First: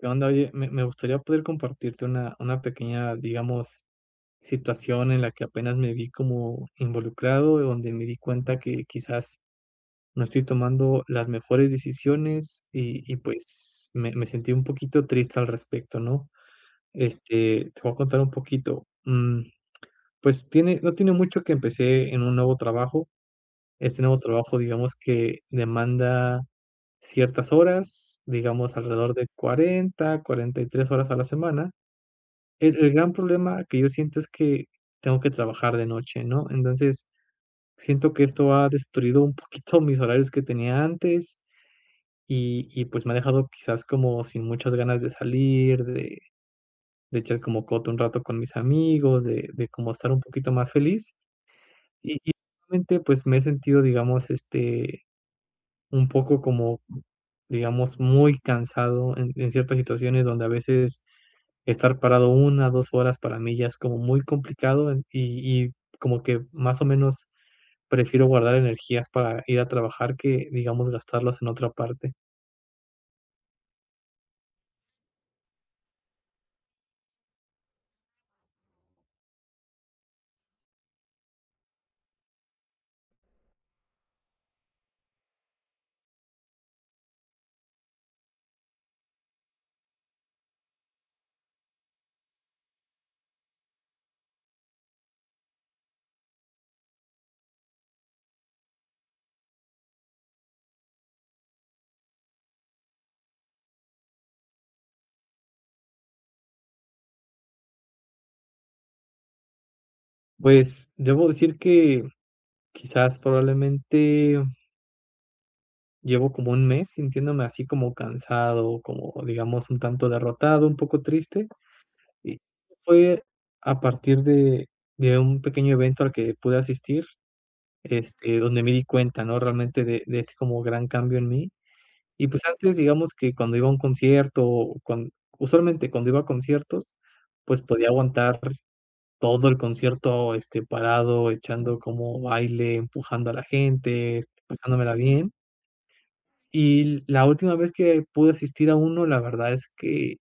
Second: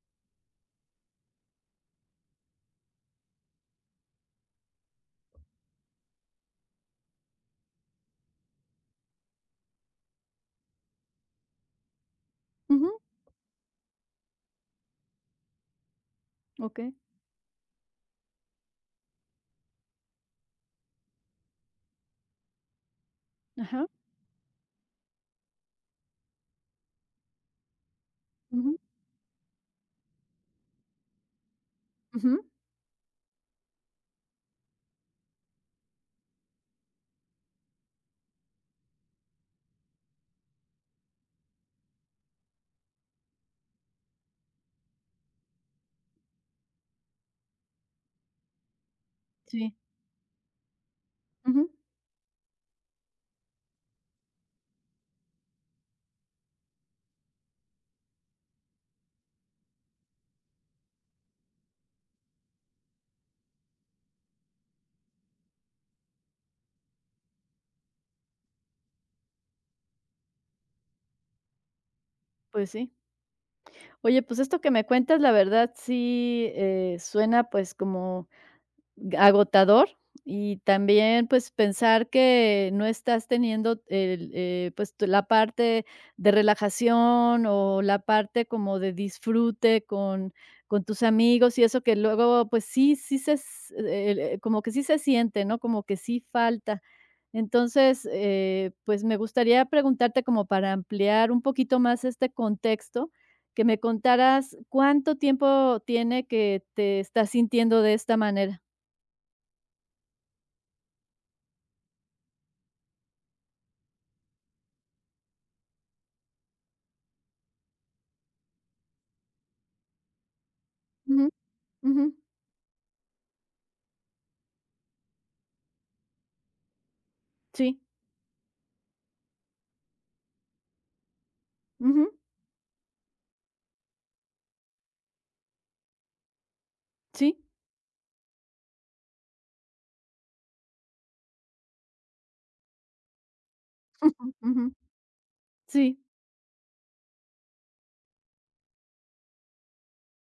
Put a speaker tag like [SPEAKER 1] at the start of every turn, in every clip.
[SPEAKER 1] Que onda, oye, me me gustaría poder compartirte una una pequeña, digamos, situación en la que apenas me vi como involucrado, donde me di cuenta que, quizás no estoy tomando las mejores decisiones
[SPEAKER 2] Ujú.
[SPEAKER 1] y y pues, me me sentí un poquito triste al respecto, ¿no?
[SPEAKER 2] Okey.
[SPEAKER 1] Este, te voy a contar un poquito, mm, pues tiene no tiene mucho que empecé en un nuevo trabajo.
[SPEAKER 2] Ajá.
[SPEAKER 1] Este nuevo trabajo, digamos que demanda ciertas horas,
[SPEAKER 2] Ujú.
[SPEAKER 1] digamos alrededor de 40, 43 horas a la semana,
[SPEAKER 2] Ujú.
[SPEAKER 1] el el gran problema que yo siento es que, tengo que trabajar de noche, ¿no? Entonces, siento que esto ha destruido un poquito mis horarios que tenía antes, y y pues me ha dejado, quizás como sin muchas ganas de salir, de de echar como coto un rato con mis amigos, de de,
[SPEAKER 2] Sí.
[SPEAKER 1] como estar un poquito más feliz
[SPEAKER 2] Ujú.
[SPEAKER 1] y y pues, me he sentido, digamos este, un poco como digamos, muy cansado en en ciertas situaciones, donde a veces, estar parado 1, 2 horas, para mí ya es como muy complicado, en y y como que más o menos prefiero guardar energías para ir a trabajar, que digamos, gastarlas en otra parte.
[SPEAKER 2] Pues sí. Oye, pues, esto que me cuentas, la verdad sí, eh, suena pues como agotador. Y también, pues, pensar que no estás teniendo el, eh, pues, la parte de relajación, o la parte como de disfrute con con tus amigos, y eso que luego, pues, sí sí se como que sí se siente, ¿no?, como que sí falta. Entonces, eh, pues, me gustaría preguntarte como para ampliar un poquito más este contexto que me contaras, ¿cuánto tiempo tiene, que te estás sintiendo de esta manera?
[SPEAKER 1] Pues, debo decir que, quizás, probablemente llevo como 1 mes sintiéndome así como cansado, como digamos un tanto derrotado, un poco
[SPEAKER 2] Ujú,
[SPEAKER 1] triste.
[SPEAKER 2] ujú.
[SPEAKER 1] Y fue a partir de de un pequeño evento al que pude asistir,
[SPEAKER 2] Sí.
[SPEAKER 1] este, donde me di cuenta, ¿no?, realmente de de este como gran cambio en mí.
[SPEAKER 2] Ujú.
[SPEAKER 1] Y pues, antes digamos que cuando iba a un concierto cuan usualmente cuando iba a conciertos,
[SPEAKER 2] Sí.
[SPEAKER 1] pues, podía aguantar todo el concierto este parado echando como baile empujando a la gente
[SPEAKER 2] Jum, ujú,
[SPEAKER 1] pasándomela bien
[SPEAKER 2] sí.
[SPEAKER 1] y la última vez que pude asistir a uno. La verdad es que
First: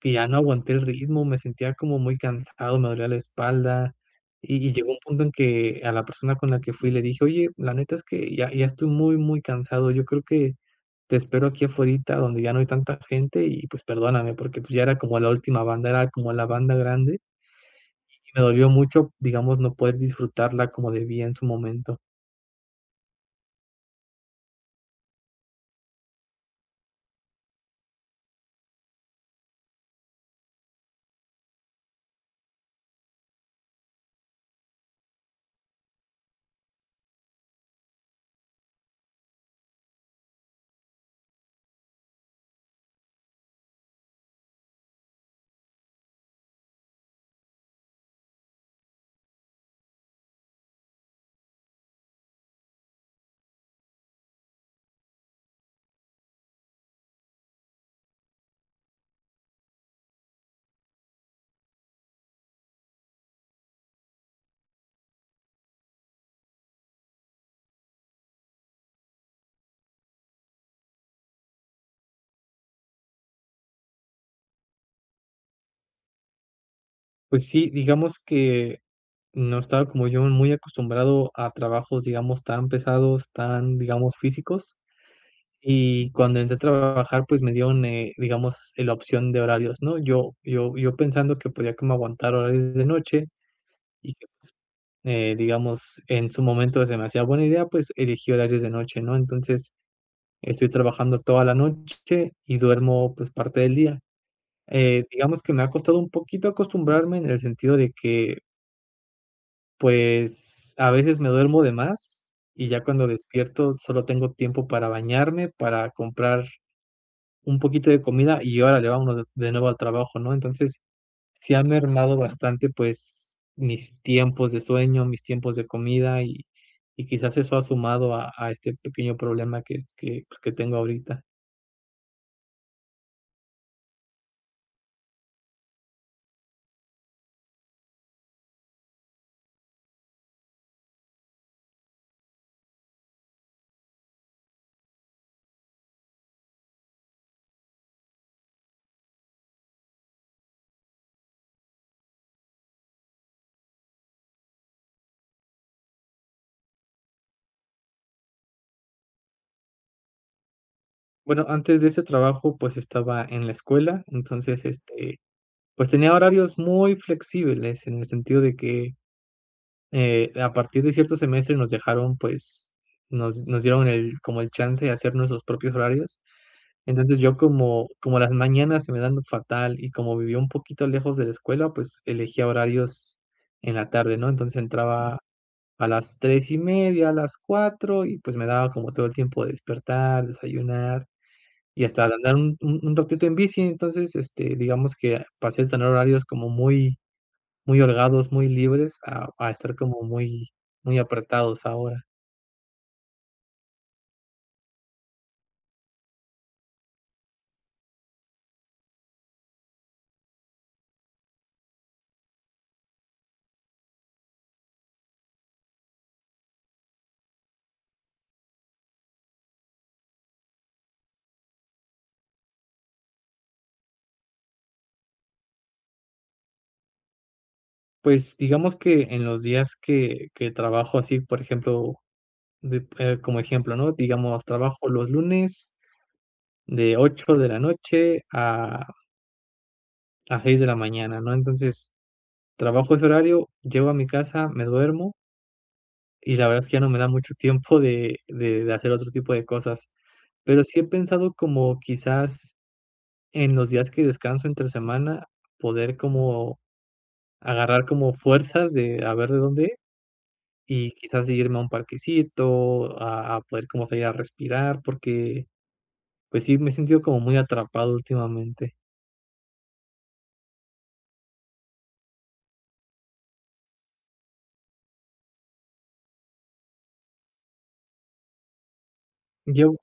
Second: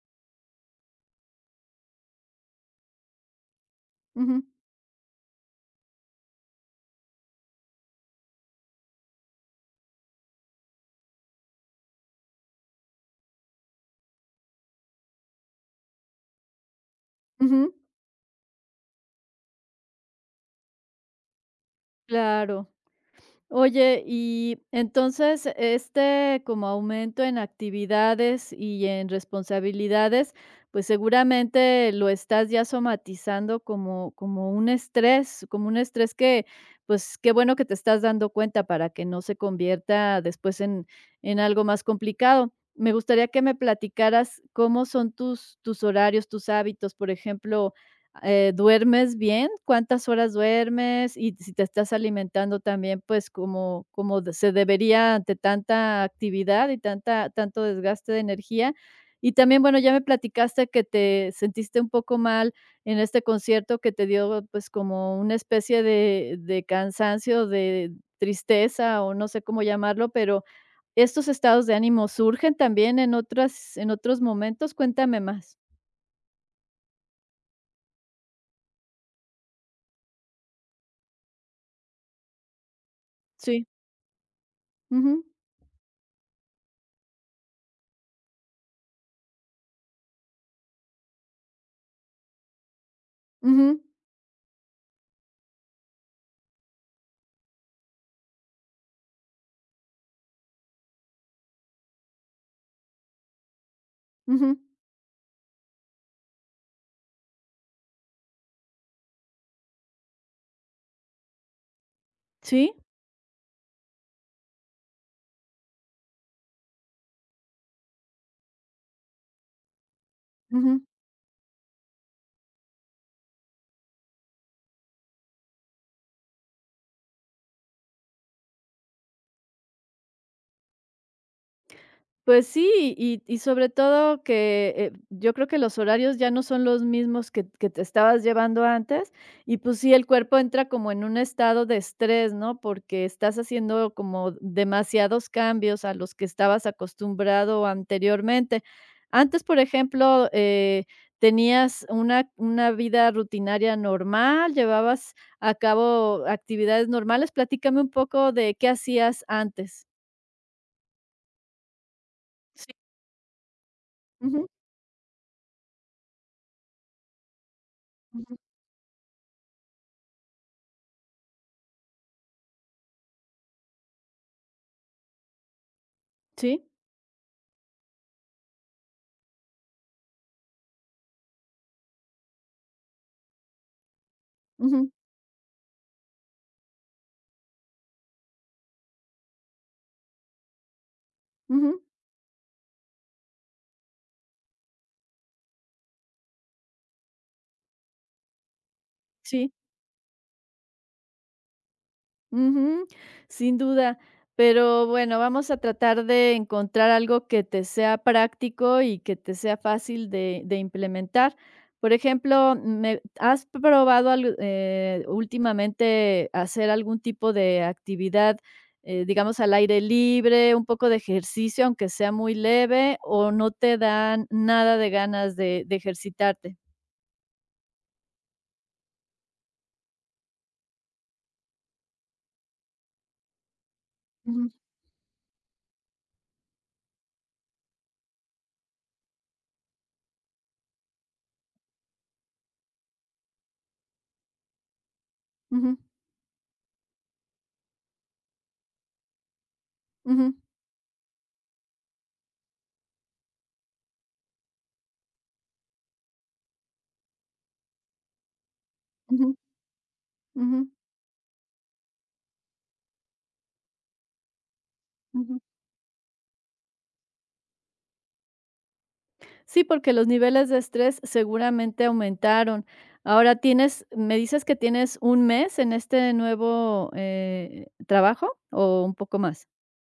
[SPEAKER 1] que ya no aguanté el ritmo. Me sentía como muy cansado. Me dolía la espalda.
[SPEAKER 2] Ujú.
[SPEAKER 1] Y y llegó un punto en que a la persona con la que fui le dije: "Oye, la neta es que ya ya estoy muy, muy cansado. Yo creo que te espero aquí afuerita, donde ya no hay tanta gente, y pues perdóname", porque pues, ya era como la última banda, era como la banda grande
[SPEAKER 2] Ujú.
[SPEAKER 1] y me dolió mucho, digamos, no poder disfrutarla como debía en su momento.
[SPEAKER 2] Claro. Oye, y entonces, este como aumento en actividades y en responsabilidades, pues, seguramente lo estás ya somatizando como como un estrés como un estrés que, pues qué bueno que te estás dando cuenta para que no se convierta después en en algo más complicado. Me gustaría que me platicaras cómo son tus tus horarios, tus hábitos, por ejemplo, eh, ¿duermes bien? ¿Cuántas horas duermes? Y si te estás alimentando también, pues, como como se debería ante tanta actividad. y tanta tanto desgaste de energía. Y también bueno, ya me platicaste que te sentiste un poco mal en este concierto que te dio, pues, como una especie de de cansancio, de tristeza, o no sé cómo llamarlo, pero, ¿estos estados de ánimo surgen también en otras en otros momentos? ¿Cuéntame más?
[SPEAKER 1] Pues sí, digamos que no estaba como yo muy acostumbrado a trabajos, digamos tan pesados,
[SPEAKER 2] Sí.
[SPEAKER 1] tan digamos físicos
[SPEAKER 2] Ujú.
[SPEAKER 1] y cuando entré a trabajar, pues me dieron, eh, digamos la opción de horarios, ¿no?, yo yo yo pensando que podía como aguantar horarios de noche
[SPEAKER 2] Ujú.
[SPEAKER 1] y que pues, eh, digamos, en su momento es demasiado buena idea. Pues elegí horarios de noche, ¿no? Entonces estoy trabajando toda la noche y duermo, pues parte del día,
[SPEAKER 2] Ujú.
[SPEAKER 1] eh, digamos que me ha costado un poquito acostumbrarme en el sentido de que pues a veces me duermo de más y
[SPEAKER 2] Sí.
[SPEAKER 1] ya cuando despierto, solo tengo tiempo para bañarme para comprar un poquito de comida y órale vamonos de nuevo al trabajo, ¿no? Entonces
[SPEAKER 2] Ujú.
[SPEAKER 1] sí ha mermado bastante. Pues mis tiempos de sueño, mis tiempos de comida y y quizás eso ha sumado a a este pequeño problema que es que que tengo ahorita.
[SPEAKER 2] Pues sí, y y sobre todo que eh, yo creo que los horarios ya no son los mismos que que te estabas llevando antes y pues sí, el cuerpo entra como en un estado de estrés, ¿no?, porque estás haciendo como demasiados cambios a los que estabas acostumbrado anteriormente, antes, por ejemplo, eh, ¿tenías una una vida rutinaria normal? ¿Llevabas a cabo actividades normales? Platícame un poco de, ¿qué hacías antes?
[SPEAKER 1] Bueno, antes de ese trabajo,
[SPEAKER 2] Sí.
[SPEAKER 1] pues estaba en la escuela.
[SPEAKER 2] Ujú.
[SPEAKER 1] Entonces este, pues tenía horarios muy flexibles en el
[SPEAKER 2] Ujú.
[SPEAKER 1] sentido de que, eh, a partir de cierto semestre nos dejaron pues nos nos dieron el como el chance de hacer nuestros propios horarios.
[SPEAKER 2] Sí.
[SPEAKER 1] Entonces yo como como las mañanas se me dan fatal y como vivía un poquito lejos de la escuela, pues elegía horarios en la tarde, ¿no? Entonces
[SPEAKER 2] Ujú.
[SPEAKER 1] entraba a las 3 y media, a las 4 y pues me daba como todo el tiempo de despertar, desayunar
[SPEAKER 2] Ujú.
[SPEAKER 1] y hasta de andar un un un ratito en bici. Entonces este digamos que pasé a tener horarios como muy muy holgados, muy libres a a
[SPEAKER 2] Sí.
[SPEAKER 1] estar como muy, muy apretados ahora.
[SPEAKER 2] Ujú, sin duda, pero bueno, vamos a tratar de encontrar algo que te sea práctico y que te sea fácil de de implementar. Por ejemplo, mm, me, ¿has probado al eh, últimamente hacer algún tipo de actividad, eh, digamos al aire libre, un poco de ejercicio, aunque sea muy leve o no te dan nada de ganas de de ejercitarte?
[SPEAKER 1] Pues digamos que en los días que que trabajo así, por ejemplo, de, eh, como ejemplo, ¿no?, digamos
[SPEAKER 2] Ujú.
[SPEAKER 1] trabajo los lunes, de 8 de la noche a a 6 de la mañana, ¿no?, entonces trabajo ese horario, llego a mi casa, me duermo.
[SPEAKER 2] Ujú.
[SPEAKER 1] Y la verdad es que ya no me da mucho tiempo de de de hacer otro tipo de cosas,
[SPEAKER 2] Ujú.
[SPEAKER 1] pero sí he pensado como quizás en los días que descanso entre semana, poder como agarrar como fuerzas de a ver
[SPEAKER 2] Ujú.
[SPEAKER 1] de dónde,
[SPEAKER 2] Ujú.
[SPEAKER 1] y quizás irme a un parquecito a a poder como salir a respirar,
[SPEAKER 2] Ujú.
[SPEAKER 1] porque, pues sí, me he sentido como muy atrapado últimamente.
[SPEAKER 2] Sí, porque los niveles de estrés seguramente aumentaron, ahora tienes ¿me dices que tienes un mes en este nuevo, eh, trabajo o un poco más?
[SPEAKER 1] Llevo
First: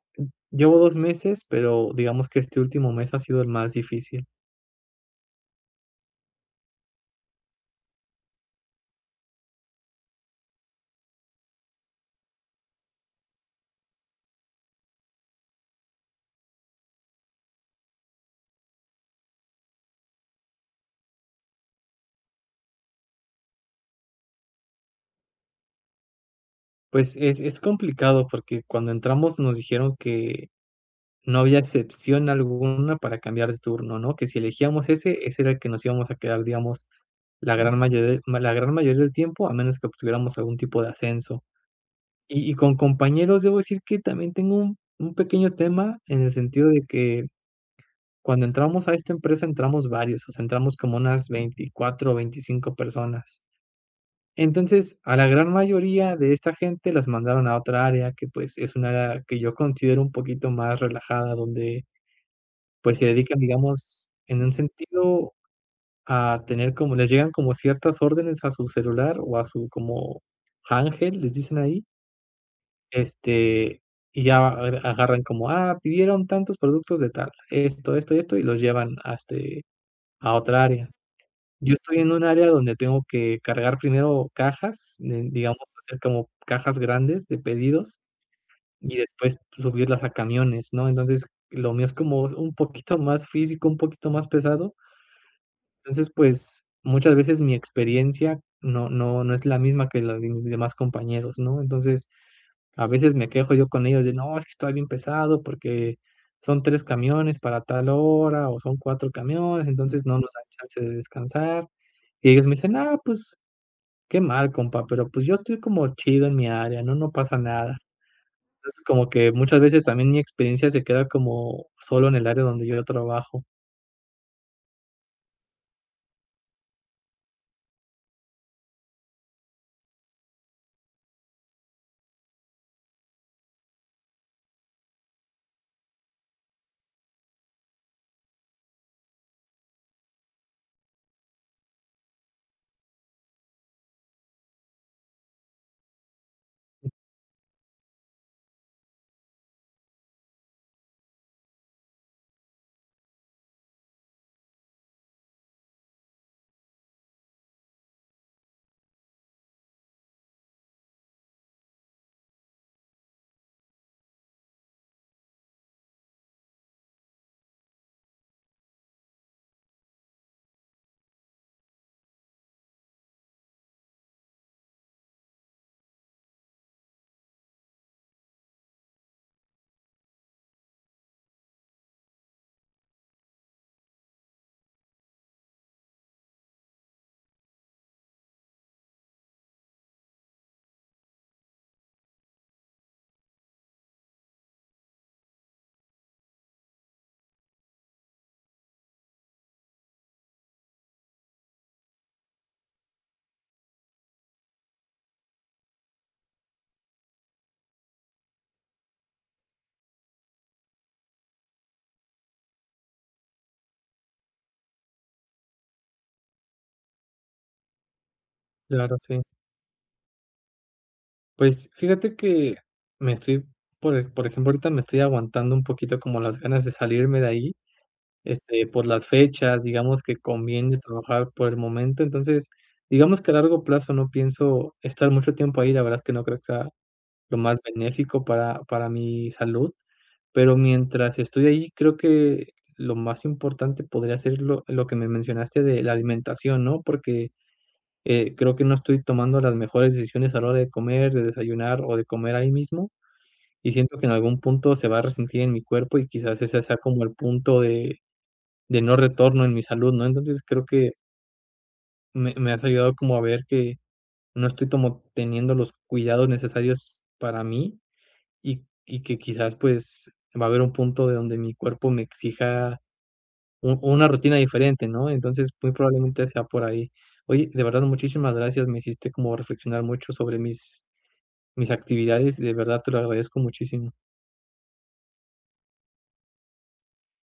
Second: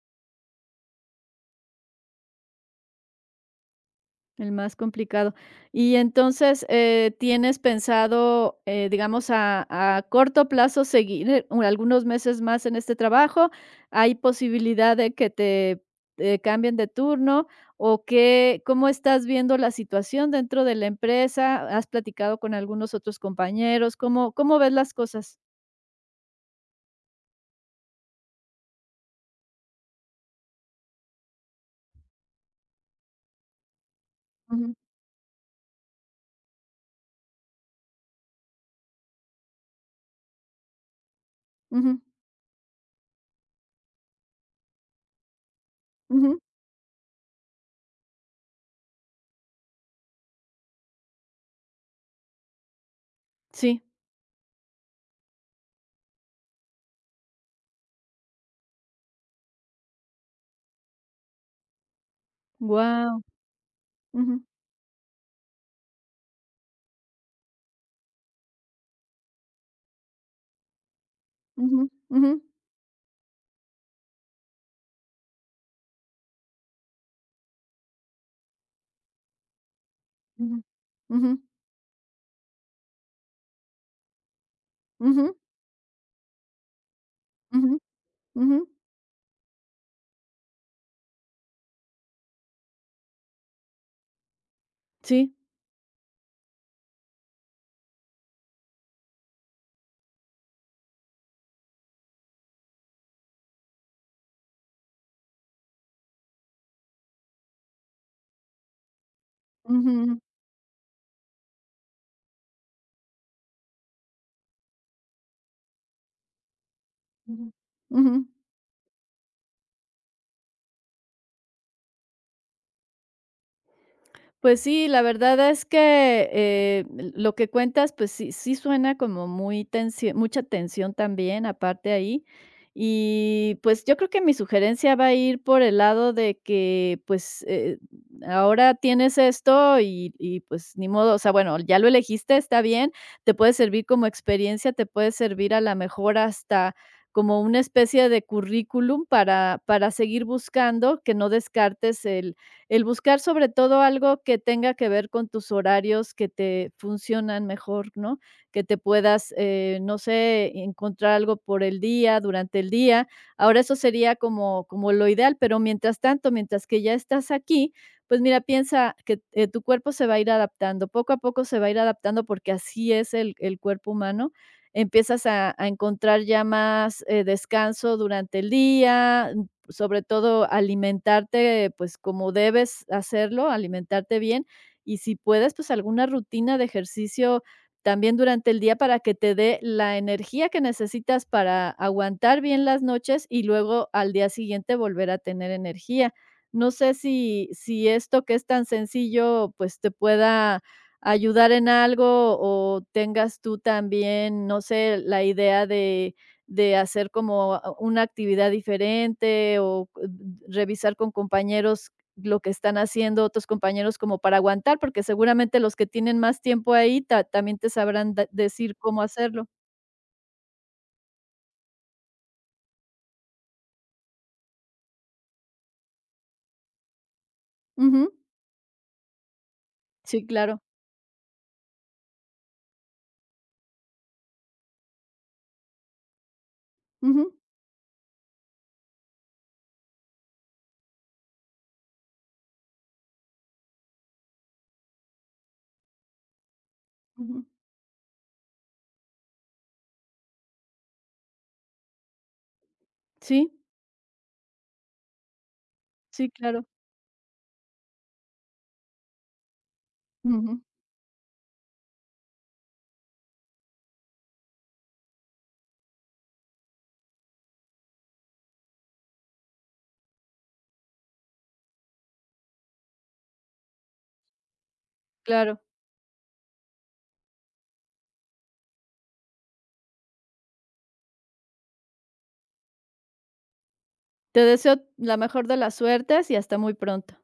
[SPEAKER 1] llevo 2 meses, pero digamos que este último mes ha sido el más difícil.
[SPEAKER 2] El más complicado, y entonces, eh, tienes pensado, eh, digamos a a corto plazo seguir algunos meses más en este trabajo, ¿hay posibilidad de que te, eh, cambien de turno o qué cómo estás viendo la situación dentro de la empresa?, ¿has platicado con algunos otros compañeros?, ¿cómo cómo ves las cosas?
[SPEAKER 1] Pues, es es complicado, porque cuando entramos nos dijeron que no había excepción alguna para cambiar de turno, ¿no?, que si
[SPEAKER 2] Ujú.
[SPEAKER 1] elegíamos ese, ese era el que nos íbamos a quedar, digamos, la gran mayoría de la gran mayoría del tiempo, a menos que obtuviéramos algún tipo de ascenso.
[SPEAKER 2] Ujú.
[SPEAKER 1] Y y con compañeros, debo decir que también tengo un un pequeño tema en el
[SPEAKER 2] Ujú.
[SPEAKER 1] sentido de que cuando entramos a esta empresa, entramos varios o sea entramos como unas 24 o 25 personas.
[SPEAKER 2] Sí.
[SPEAKER 1] Entonces, a la gran mayoría de esta gente, las mandaron a otra área que, pues, es un área que yo considero un poquito más relajada, donde, pues, se
[SPEAKER 2] Guau.
[SPEAKER 1] dedican, digamos,
[SPEAKER 2] Ujú.
[SPEAKER 1] en un sentido a tener como les llegan como ciertas órdenes a su celular o a su como ángel, les dicen ahí
[SPEAKER 2] Ujú, ujú.
[SPEAKER 1] este, y ya a a agarran como: "Ah, pidieron tantos productos de tal, esto, esto y esto", y los llevan a, este, a
[SPEAKER 2] Ujú,
[SPEAKER 1] otra área.
[SPEAKER 2] ujú.
[SPEAKER 1] Yo estoy en un área donde tengo que cargar primero cajas,
[SPEAKER 2] Ujú.
[SPEAKER 1] digamos, hacer como cajas grandes de
[SPEAKER 2] Ujú,
[SPEAKER 1] pedidos
[SPEAKER 2] ujú.
[SPEAKER 1] y después subirlas a camiones, ¿no? Entonces, lo mío es como es un poquito más físico, un poquito más pesado.
[SPEAKER 2] Sí.
[SPEAKER 1] Entonces, pues, muchas veces mi experiencia no no no es la misma que la de mis demás compañeros, ¿no? Entonces, a veces, me quejo yo con ellos de: "No, es que estoy bien pesado, porque son 3 camiones para tal hora o son 4 camiones, entonces, no
[SPEAKER 2] Ujú.
[SPEAKER 1] nos da chance de descansar". Y ellos me dicen: "Ah, pues, qué mal, compa, pero, pues, yo estoy como chido en mi área, no, no pasa
[SPEAKER 2] Ujú,
[SPEAKER 1] nada".
[SPEAKER 2] ujú.
[SPEAKER 1] Entonces, como que muchas veces también mi experiencia se queda como solo en el área donde yo trabajo.
[SPEAKER 2] Pues, sí, la verdad es que, eh, l lo que cuentas, pues, sí sí suena como muy tensio mucha tensión también aparte ahí. Y, pues, yo creo que mi sugerencia va a ir por el lado de que, pues, eh eh, ahora tienes esto y y, pues, ni modo, o sea, bueno, ya lo elegiste, está bien. Te puede servir como experiencia, te puede servir, a la mejor, hasta como una especie de currículum para para seguir buscando que no descartes el el buscar, sobre todo, algo que tenga que ver con tus horarios que te funcionan mejor, ¿no?, que te puedas, eh, no sé, encontrar algo por el día, durante el día. Ahora eso sería como como lo ideal, pero mientras tanto, mientras que ya estás aquí, pues, mira, piensa que, eh, tu cuerpo se va a ir adaptando, poco a poco se va a ir adaptando, porque así es el el cuerpo humano, empiezas a a encontrar ya más, eh descanso durante el día, sobre todo alimentarte, pues, como debes hacerlo, alimentarte bien y si puedes, pues, alguna rutina de ejercicio también durante el día para que te dé la energía que necesitas para aguantar bien las noches y luego, al día siguiente, volver a tener energía. No sé, si si esto que es tan sencillo, pues, te pueda ayudar en algo o tengas tú, también, no sé, la idea de de hacer como una actividad diferente, o n n n revisar con compañeros lo que están haciendo otros compañeros como para aguantar, porque, seguramente, los que tienen más tiempo ahí ta también te sabrán da decir
[SPEAKER 1] Claro,
[SPEAKER 2] cómo
[SPEAKER 1] sí.
[SPEAKER 2] hacerlo.
[SPEAKER 1] Pues, fíjate que me estoy por e por ejemplo, ahorita me estoy aguantando un poquito como las ganas de salirme de ahí
[SPEAKER 2] Ujú.
[SPEAKER 1] este por las fechas. Digamos que
[SPEAKER 2] Sí, claro.
[SPEAKER 1] conviene trabajar por el momento. Entonces digamos que a largo plazo no pienso estar mucho tiempo ahí. La verdad es que no creo que sea
[SPEAKER 2] Ujú.
[SPEAKER 1] lo más benéfico para para mi salud. Pero mientras estoy ahí, creo que lo más importante podría ser lo lo que me mencionaste de la alimentación, ¿no?, porque
[SPEAKER 2] Ujú.
[SPEAKER 1] eh, creo que no estoy tomando las mejores decisiones a la hora de comer, de desayunar o de comer ahí mismo
[SPEAKER 2] Sí.
[SPEAKER 1] y siento que en algún punto se va a resentir en mi cuerpo y
[SPEAKER 2] Sí,
[SPEAKER 1] quizás ese
[SPEAKER 2] claro.
[SPEAKER 1] sea como el punto de de no retorno en mi salud, ¿no? Entonces
[SPEAKER 2] Ujú.
[SPEAKER 1] creo que me me has ayudado como a ver que no estoy como teniendo los cuidados necesarios para mí y y que quizás, pues, va a haber un punto de donde mi cuerpo me exija u una rutina diferente, ¿no? Entonces
[SPEAKER 2] Claro.
[SPEAKER 1] muy probablemente sea por ahí. Oye, de verdad, muchísimas gracias, me hiciste como reflexionar mucho sobre mis mis actividades, de verdad te lo agradezco muchísimo.
[SPEAKER 2] Te deseo la mejor de las suertes y hasta muy pronto.